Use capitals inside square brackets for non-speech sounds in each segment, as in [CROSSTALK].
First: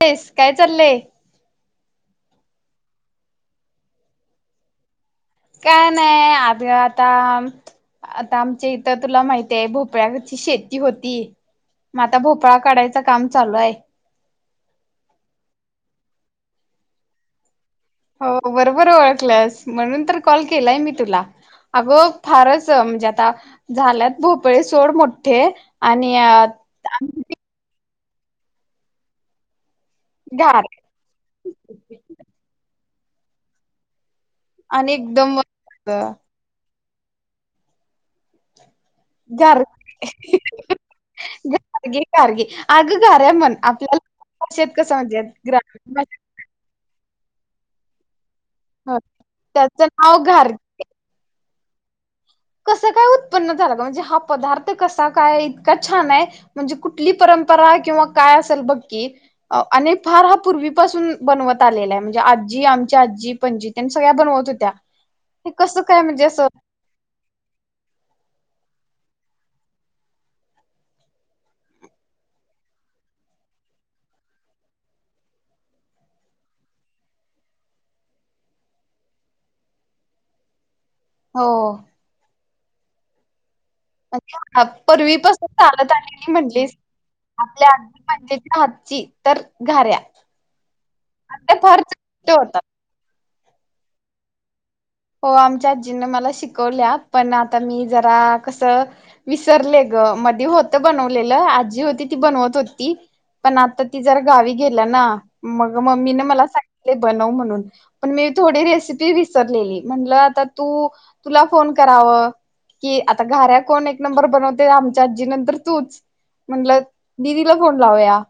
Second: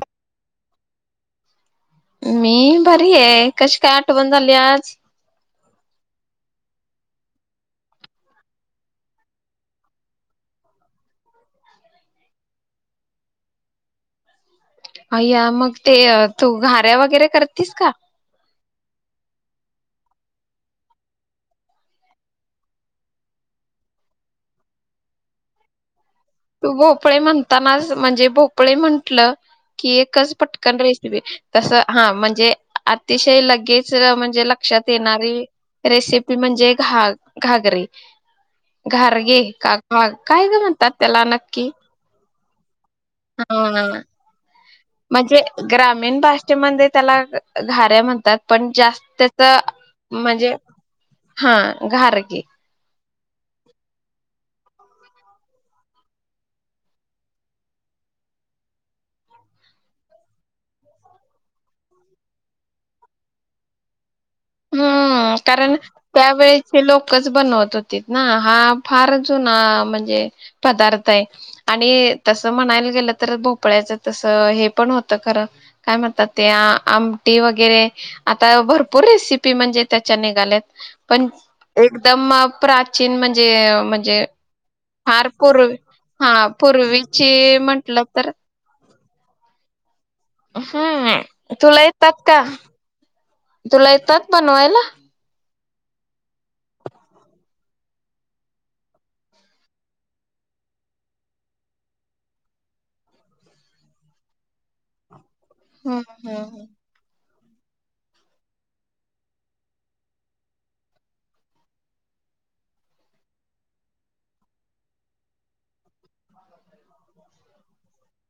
तेस काय चाललंय? मी बरी आहे कशी काय आठवण झाली आज. काय नाही आग आता आता आमच्या इथं तुला माहित आहे भोपळ्याची शेती होती मग आता भोपळा काढायच काम चालू आहे. अ्या मग ते तू घाऱ्या वगैरे करतीस का? हो बरोबर ओळखल्यास म्हणून तर कॉल केलाय मी तुला अग फारच म्हणजे आ झाल्यात भोपळे सोड मोठे आणी तू भोपळे म्हणताना म्हणजे भोपळे म्हंटलं कि एकच घार पटकन रेसिपी तसं हा म्हणजे. अतिशय लगेच म्हन जे लक्षात आणि येणारी एकदम रेसिपी म्हणजे. घा घागरे घारगे घार का का काय ग म्हणतात? चला नक्की घारगे घारगे आग घाऱ्या म्हण हा आपल्याला. भाषेत कसं म्हणजे ग्रामीण भाषेत भाषेमध्ये त्याला घाऱ्या म्हणतात पण जास्त त त्याचं नाव घार म्हणजे ह घारे कसं काय उ उत्न्न झाला म्हणजे हा पदार्थ कसा काय इतका छान आहे, म्हणजे कुठली परंपरा किंवा काय असेल बगकी, अ आणि फार हा पूर्वीपासून बनवत आलेला आहे म्हणजे आजी, आमच्या आजी, पणजी त्यां सगळ्या. बनवत होत्या हूं हे कारण कसं काय म्हणजे असं त्यावेळेचे लोकच बनवत होती ना हा फार जुना म्हणजे पदार्थ आहे आणि तस म्हणायला गेलं तर भोपळ्याच तस हे पण होत खर काय म्हणतात ते आमटी वगैरे आता भरपूर रेसि पी म्हणजे त्याच्या निघाल्यात. पण हो एकदम. प्राचीन म्हणजे म्हणजे [UNINTELLIGIBLE] फार पूर्वीपासून पूर्वी चालत आलेली हा म्हणलीस, पूर्वीची आपल्या आजी म्हंटलं तर पंजीच्या हातची तर घाऱ्या आणि हम्म त्या फार तुला येतात चविष्ट का? होतात तुला येतात बनवायला? हो आमच्या आजीनं मला शिकवल्या, पण आता मी जरा कसं विसरले गं, मदी होत बनवलेलं आजी होती ती बनवत होती, पण आता ती जरा गावी गेल्या ना मग हम्म मम्मीन हम्म मला हम्म सांगितले बनव म्ह णून पण मी थोडी रेसिपी विसरलेली. म्हणलं आता तू तुला फोन कराव की आता घाऱ्या कोण एक नंबर बनवते, आमच्या आजीनंतर तूच, म्हणलं दीदीला फोन लाउया.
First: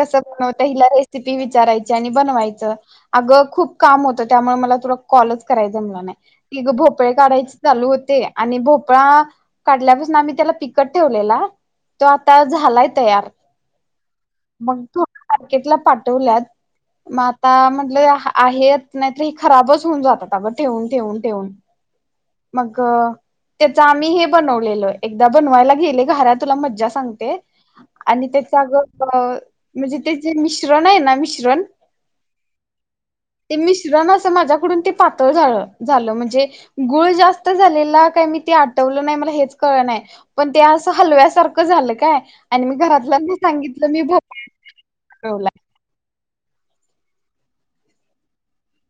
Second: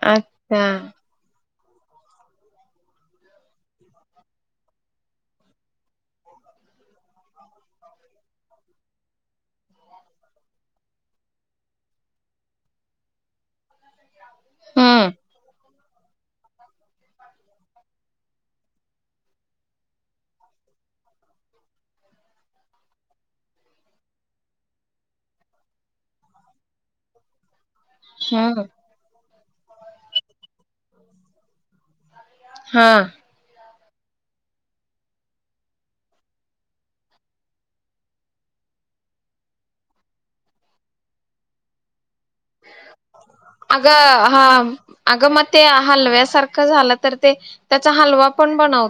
कस अच्छा बनवते हिला रेसिपी वि चारायची आणि बनवायचं, अग खुप काम होत त्यामुळ मला तुला कॉलच कराय जमलं नाई, ई गं भोपळे काढायच चालू होते आणि भोपळा काढल्यापासन आम्ही त्याला पिकत ठेवलेला, तो आता झालाय तयार मंग हम्म थोडं मार्केटला पाठवल्यात म आता म्हणलं हा आहेत नाहीतर ही खराबच थुन जातात आग ठेवून ठेवून ठेवून, मग त्येच आम्ही हे बनवलेल, एकदा बनवायला गेले घाऱ्या तुला मज्जा सांगते. आणि हम्म त्येचाग [UNINTELLIGIBLE] म्हणजे ते जे मिश्रण आय ना मिश्रण हा. ते मिश्रण अस माज्या उकडून ते पातळ झाळ झालं म्हणजे गुळ जास्त झालेला काय मी ते आटवल नाई मला हेच कळल नाई, पण ते असं हलव्यासारख झालं काय आणि मी घरातल्यांना अग सांगितलं मी भोपळा हा अग म ठेवलाय ते हलव्यास सारखं झाल तर ते त्याचा हलवा पण बनव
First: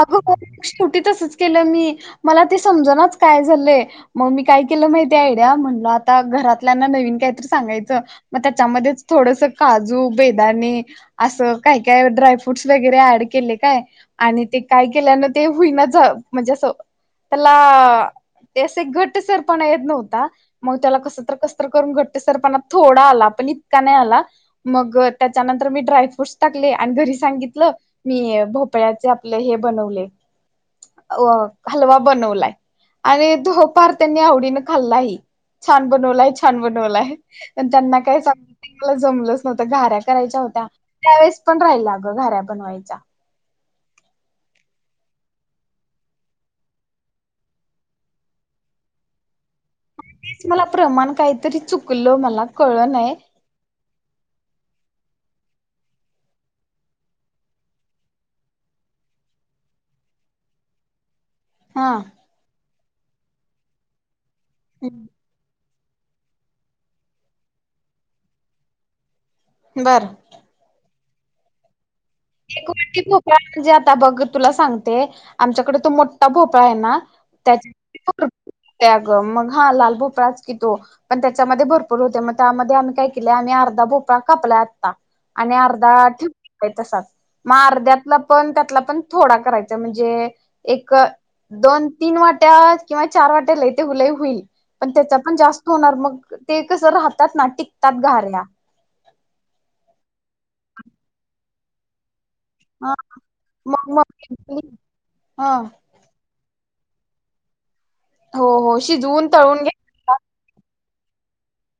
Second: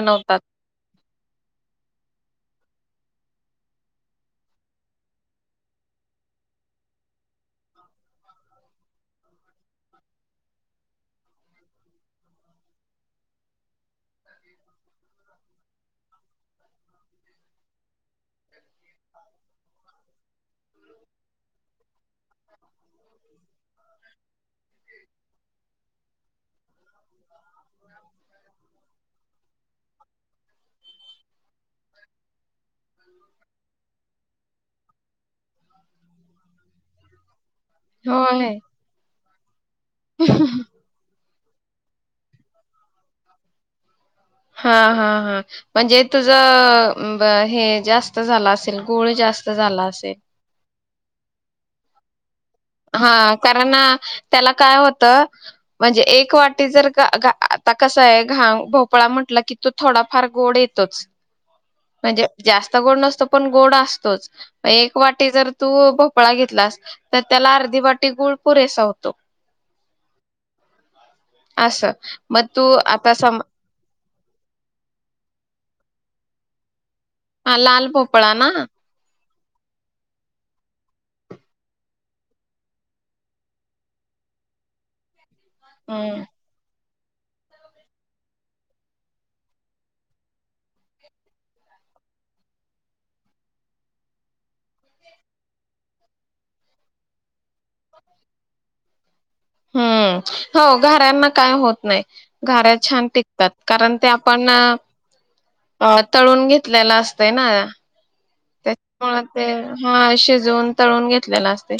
अग मग शेवटी तसच केलं मी मला ते समजणाच काय झालय मग मी काय केलं माहिते आयडिया, म्हणलं आता घरातल्यांना नवीन कायतर सांगायचं, मग त्याच्यामध्येच थोडस काजू, बेदाणे असं काय काय ड्रायफ्रूटस वगैरे ऍड केले काय आणि ते काय केल्यानं ते हुईनाच झा म्हणजे असं त्याला ते अस एक घट्ट सरपणा येत नव्हता, मग त्याला कस तर कस तर करून घट्ट सरपणा थोडा आला, पण इतका नाय आला मग त्याच्यानंतर मी ड्रायफ्रूटस् क्ले आणि घरी सांगितलं मी भोप ते आपल हे बनवले, अ हलवा बनवलाय आणि तो पार त्यांनी आवडीन खाल्ला ही छान बनवलाय, छान बनवलाय पण त्यांना काय सांगु होय [UNINTELLIGIBLE] मला जमलच घाऱ्या करायच्या होत्या, त्यावेळेस पण राहिल्या अगं घाऱ्या बनवायच्या. हा हा हा म्हणजे तुझ ब हे जास्त झालं असेल गुळ जास तेच मला प्रमाण काइतरी चुकलं मला कळ नाही हा कारण त्याला काय होतं. म्हणजे एक वाटी जर का अ का आ आता कस आय, घा भोपळा म्हटलं की तो थोडाफार गोड येतोच. हा म्हणजे जास्त तो गोड नसतो, पण गोड असतोच. एक वाटी जर तू भोपळा घेत लास त्याला अर्धी वाटी गुळ पुरेसा होतो. बरं. असं. मग तू एक वाटी आता भोपळा सम म्हणजे आता बघ तुला सांगते, आमच्याकड तो मोठा भोपळा आहे ना हा लाल त्याच्या भोपळा ना? त्या ग मग हा लाल भोपळाच कि तो, पण त्याच्यामध्ये भरपूर होते. मग त्यामध्ये आम्ही काय केलं आम्ही अर्धा भोपळा कापलाय आत्ता. आणि अर्धा हम्म ठेवलाय तसाच. मग अर्ध्यातला पण त्यातला पण थोडा करायचा म्हणजे, एक दोन तीन वाट्या किंवा चार वाट्याला ते लई होईल पण त्याचा पण जास्त होणार मग ते कसं राहतात ना टिकतात घाऱ्या. हम्म. हो घाऱ्याना काय होत नाही. घाऱ्या ह छान टिकतात, मग कारण ते आपण मग हा तळून घे लेला असतय ना. हो हो त्याच्यामुळे शिजवून ते, तळून घ्या हा शिजवुन तळून घेतलेला असतय,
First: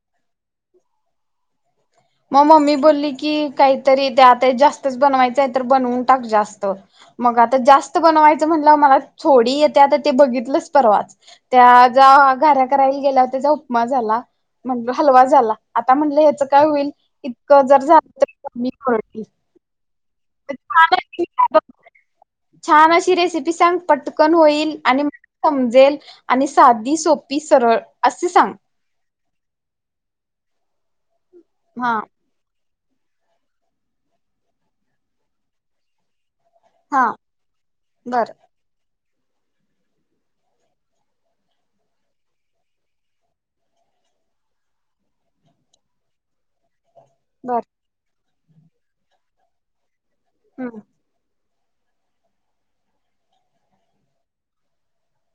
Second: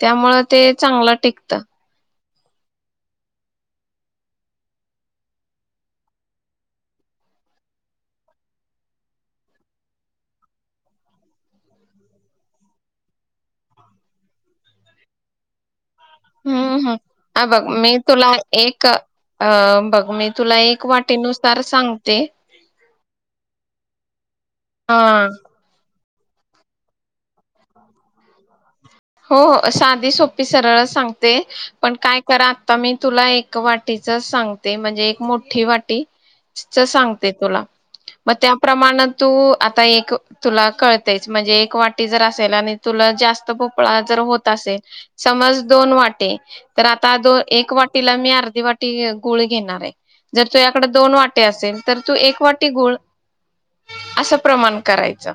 त्यामुळे ते चांगलं टिकत. मग मम्मी बोलली की काहीतरी दे, आता जास्तच बनवायचं आहे तर बनवून टाक जास्त. मग आता जास्त बनवायचं म्हटलं मला थोडी येते आता ते बघितलंच परवाच त्या ज्या घाऱ्या करायला गेल्यावर त्याचा उपमा झाला, म्हणलो हलवा झाला. आता म्हणलं, ह्याचं हम्म काय होईल हम्म हा बघ इतकं जर मी झालं तर तुला कमी एक करतील अ बघ मी तुला एक वाटीनुसार [UNINTELLIGIBLE] सांगते छान अशी रेसिपी सांग, पटकन होईल हा आणि मला समजेल. आणि साधी, सोपी, सरळ अशी सांग. हो हो साधी, सोपी, सरळ सांगत ते हा पण काय कर आता मी तुला एक वाटीच सांगते, म्हणजे एक मोठी वाटी च हा सांगते तुला, बर मग त्या प्रमाणात तू आता एक तुला कळतयचं म्हणजे एक वाटी जर असेल आणि तुला जास्त जर भोपळा जर होत असेल, समज दोन वाटी तर आता तो बर एक वाटीला मी अर्धा वाटी गुळ घेणार आहे. जर हम्म तुझ्याकड दोन वा टी असेल तर तू एक वाटी गुळ, असं प्रमाण करायच.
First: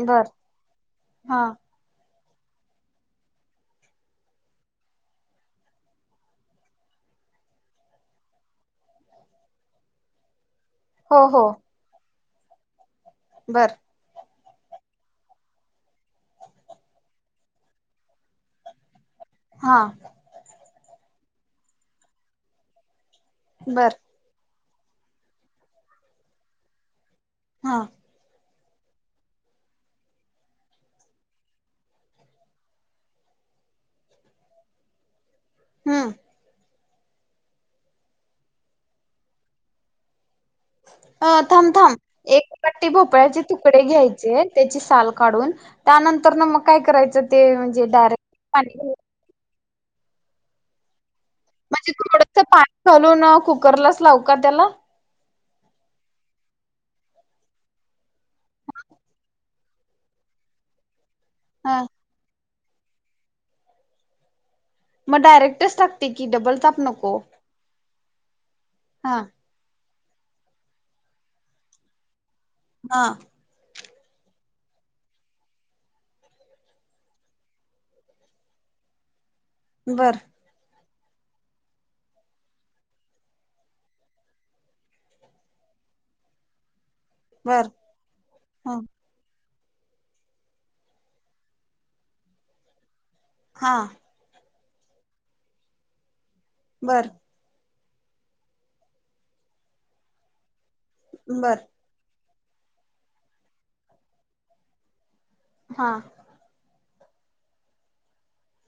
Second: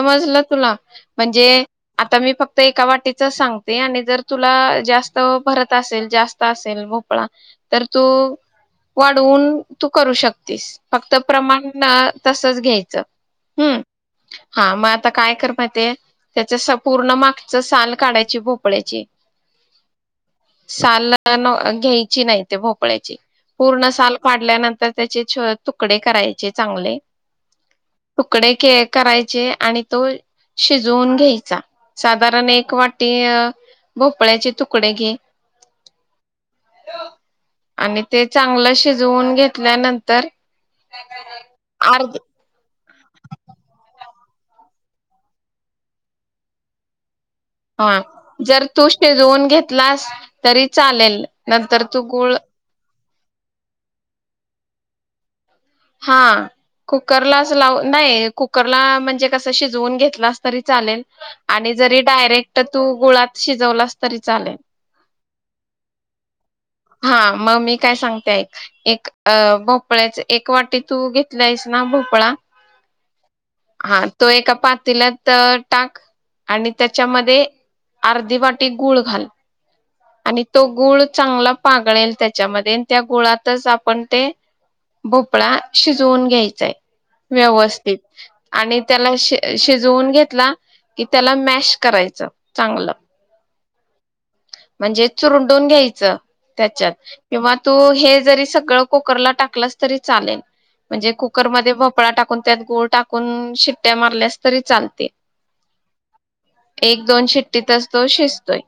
बर तुला, हा म्हणजे आ तर मी फक्त ते एका वाटीच सांगते आणि जर तुला जास्त भरत असेल जास्त असेल भोपळा तर तू वाढवून तू करू शक तीस फक्त हो प्रमाण तसचं घ्यायचं. बरं. हम्म हा म आता काय कर माहिती आहे त्याच स पूर्ण माग साल काढायची भोपळ्याची हा सालन घ्यायची नाही ते भोपळ्याची. पूर्ण बर साल काढल्यानं तर त्याचे छ तुकडे करायचे चांगले. हा तुकडे के करायचे आणि तो शिजवून घ्यायचा. साधारण एक वाटी अ भोपळ्याचे तुकडे घे हम्म. आणि ते चांगलं शिजवून घेतल्यानंतर अ थांब थांब अर्ध एक वा टी भोपळ्याचे तुकडे घ्यायचे त्याची साल काढून त्यानंतर न मग काय करायचं? ते म्हणजे हा डायरेक्ट जर पाणी तू घालून, शिजवून घेत लास तरी चालेल. नंतर म्हणजे तू गूळ थोडस पाणी घालून कुकरलाच लावू का त्याला? हा कुकरलाच लाव नाही कुकरला म्हणजे कसं शिजवून घेतलास तरी चालेल आणि ह जरी डायरेक्ट तर तू गुळात शिजवलास तरी चालेल. मग डायरेक्टच टाकते की डबल ताप नको. हा मग मी काय सांगते ऐक एक हा अ ब पळ्याचे एक वाटी तू घेतलायस ना भोपळा हा. हा तो एका पातेल्यात टाक आणि त्याच्यामध्ये अर्धी वाटी गूळ घाल बर आणि तो गुळ चांगलं पागळेल त्याच्यामध्ये आणि त्या गुळातच आपण ते भोपळा शिजवून घ्यायचाय बर व्यवस्थित. ह आणि त्याला शिजवून घेतला की त्याला मॅश करायचं चांगलं. हा. म्हणजे चुरडून घ्यायचं त्याच्यात बर किंवा, तू हे जरी सगळं कुकरला टाकलंस तरी चालेल. म्हणजे बर कुकरमध्ये भोपळा टाक. त्यात गुळ टाकून शिट्टया मारल्यास तरी चालते. हा, एक दोन शिट्टीतच तो शिजतोय.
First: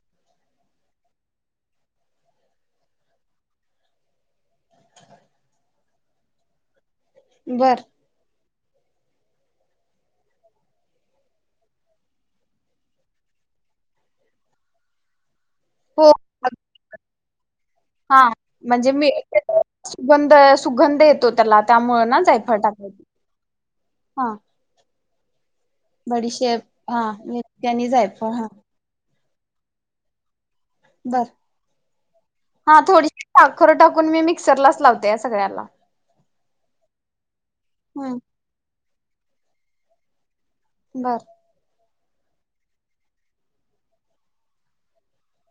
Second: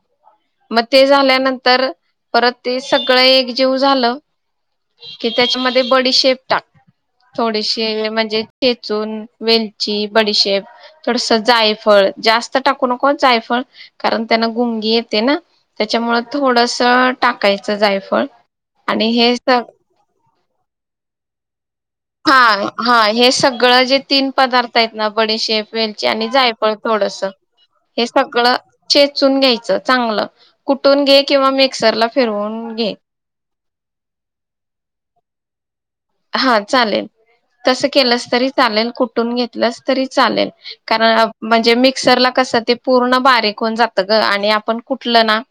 मग ते झाल्यानंतर परत ते सगळं एकजीव झालं की त्याच्यामध्ये बडीशेप टाक. बर थोडीशी म्हणजे ठेचून वेलजी, बडीशेप थोडस जायफळ जास्त टाकू नको जायफळ कारण त्यांना गुंगी येते ना, त्याच्यामुळे हो थोडस, टाकायचं हा जायफळ म्हणजे आणि मी हे स सुगंध सुगंध येतो त्याला, त्यामुळे ना जायफळ हा हा टाकायची हे सगळं जे हा तीन पदार्थ आहेत. ना, बडी शेफ वेलची आणि बडीशेप जायफळ हा थोडस मिरची आणि हे जायफळ हा सगळं [INAUDIBLE] सुन घ्यायचं चांगलं, कुठून घे बर किंवा मिक्सरला फिरवून हा घे थोडीशी साखरं टाकून मी मिक्सरलाच लावते, या सगळ्याला हा चालेल. तसं हम्म केलंस तरी चालेल कुठ [UNINTELLIGIBLE] घेतलास तरी चालेल. बर कारण म्हणजे मी, मिक्सरला कसं ते पूर्ण बारीक होऊन जात ग आणि आपण कुठलं ना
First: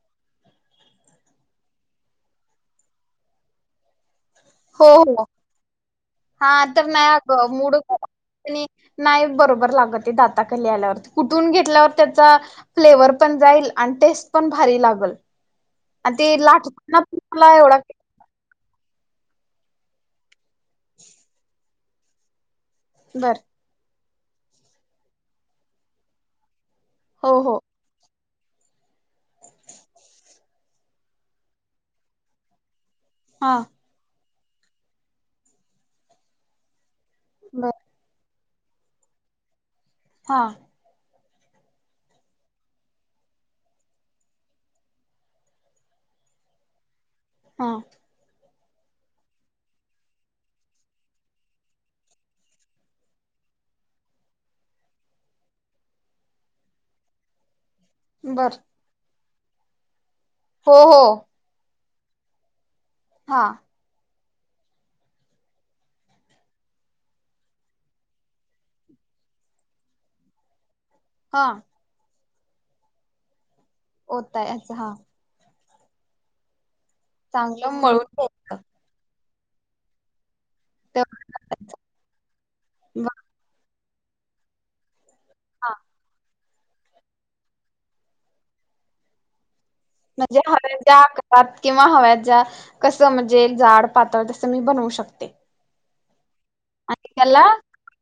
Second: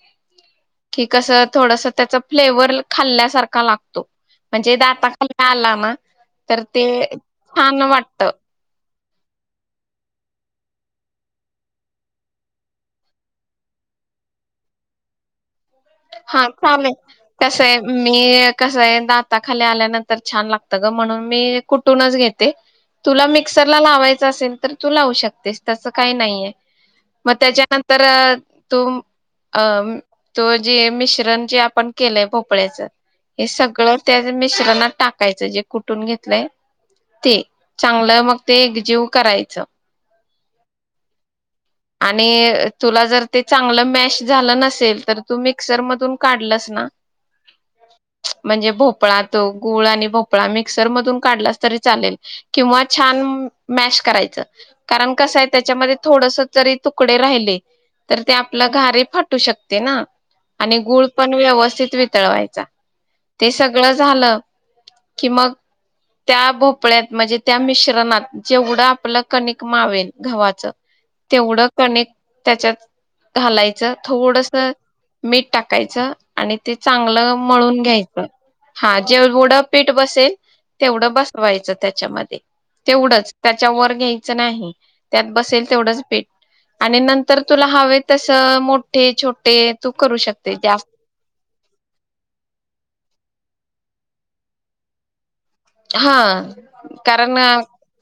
की कसं थोडस त्याच फ्लेवर खाल्ल्यासारखा लागतो. म्हणजे हो दाता खा हो आला ना हा तर ते नाही अगं मूड छान वाटत. आणि नाही बरोबर लागत ते दाताखाली आल्यावरती कुठून घेतल्यावर त्याचा फ्लेवर पण जाईल आणि टेस्ट पण भारी लागल. आणि ते हा लाट चालेल. [UNINTELLIGIBLE] मला कसं एवढा आहे मी कसं आहे दाता खाली आल्यानंतर छान लाग ग म्हणून मी कुठूनच घेते. तुला बर मिक्सरला लावाय असेल तर तू लावू शकतेस तसं काही नाहीये. हो मग हो त्याच्यानंतर तो अ तो, जे मिश्रण जे आपण केलंय भोपळ्याचं हे हा सगळं त्या मिश्रनात टाकायचं जे कुटून घेतलंय. ते बर चांगलं मग ते एकजीव करायचं. हा. आणि तुला जर ते चांगलं मॅश झालं नसेल, तर तू मिक्सर मधून काढलस ना हा. म्हणजे भोपळा तो गूळ आणि भोपळा मिक्सर मधून काढलस तरी चालेल, किंवा छान मॅश करायचं. कारण कसंय त्याच्यामध्ये थोडस जरी तुकडे राहिले तर ते बर आपलं घारे फा फाटू शकते ना. हो आणि हो गुळ पण व्यवस्थित वितळवायचा. हा ते सगळं झालं कि मग त्या भोपळ्यात म्हणजे त्या मिश्रणात जेवढं आपलं कणिक मावेल गव्हाचं हा तेवढं कनीक त्याच्यात घालाय च थोडस ओतायच हा मीठ टाकायचं आणि ते चांगलं मळून घ्यायचं. हा जेवढ पीठ बसेल तेवढं बसवायचं घ्यायचं त्याच्यामध्ये, तेवढंच त्याच्या वर घ्यायच नाही. त्यात बसेल हा तेवढंच पिठ आणि नंतर तुला हवे तस मोठे, छोटे तू करू म्हणजे शकते हव्या जास्त ज्या आकारात किंवा हव्या ज्या कस म्हणजे जाड पातळ तस मी बनवू शकते. हा. आणि कारण त्याला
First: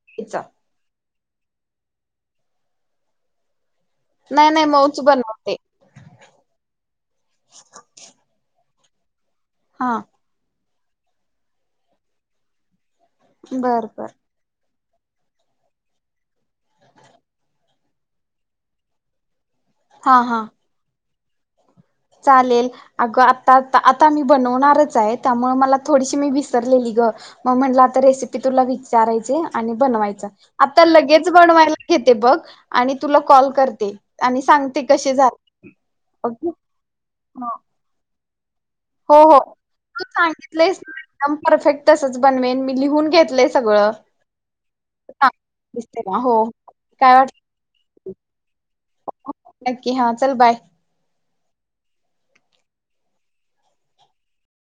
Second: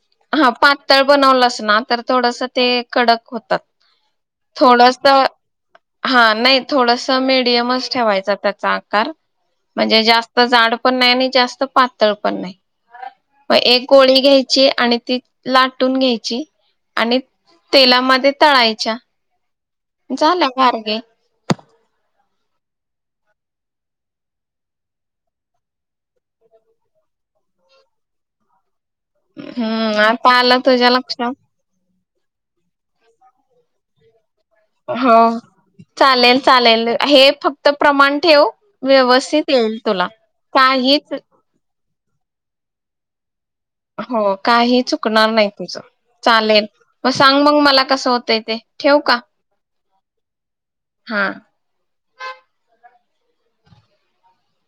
घ्यायचं हा पातळ बनवलंस ना तर थोडस ते कडक होतात. नाही नाही थोडस, मऊच बनवते हा नाही थोडस मिडियमच ठेवायच त्याचा कार. हा म्हणजे जास्त जाड पण नाही आणि जास्त पातळ पण नाही. मग एक बर बर गोळी घ्यायची आणि ती लाटून घ्यायची आणि तेलामध्ये तळायच्या. हा हा झालं. घारगे, चालेल अगं आता आता मी बनवणारच आहे, त्यामुळे मला थोडीशी मी विसरलेली ग मग म्हटलं आता रेसिपी तुला विचार विचारायचे आणि हम्म बनवायच आता आलं आता तुझ्या लगेच लक्षात बनवायला, घेते बघ आणि तुला कॉल करते. आणि सांगते कशी झाली. लेल हे फक्त प्रमाण ठेव. हो हो व्यवस्थित येईल तू तुला सांगितलेस ना काहीच एकदम परफेक्ट तसच बनवेन मी लिहून घेतलय. हो काही चुकणार नाही तुझं दिसते का हो चालेल मग काय वाटलं सांग मग मला कसं होतंय ते ठेवू का. की, हां चल बाय. हा.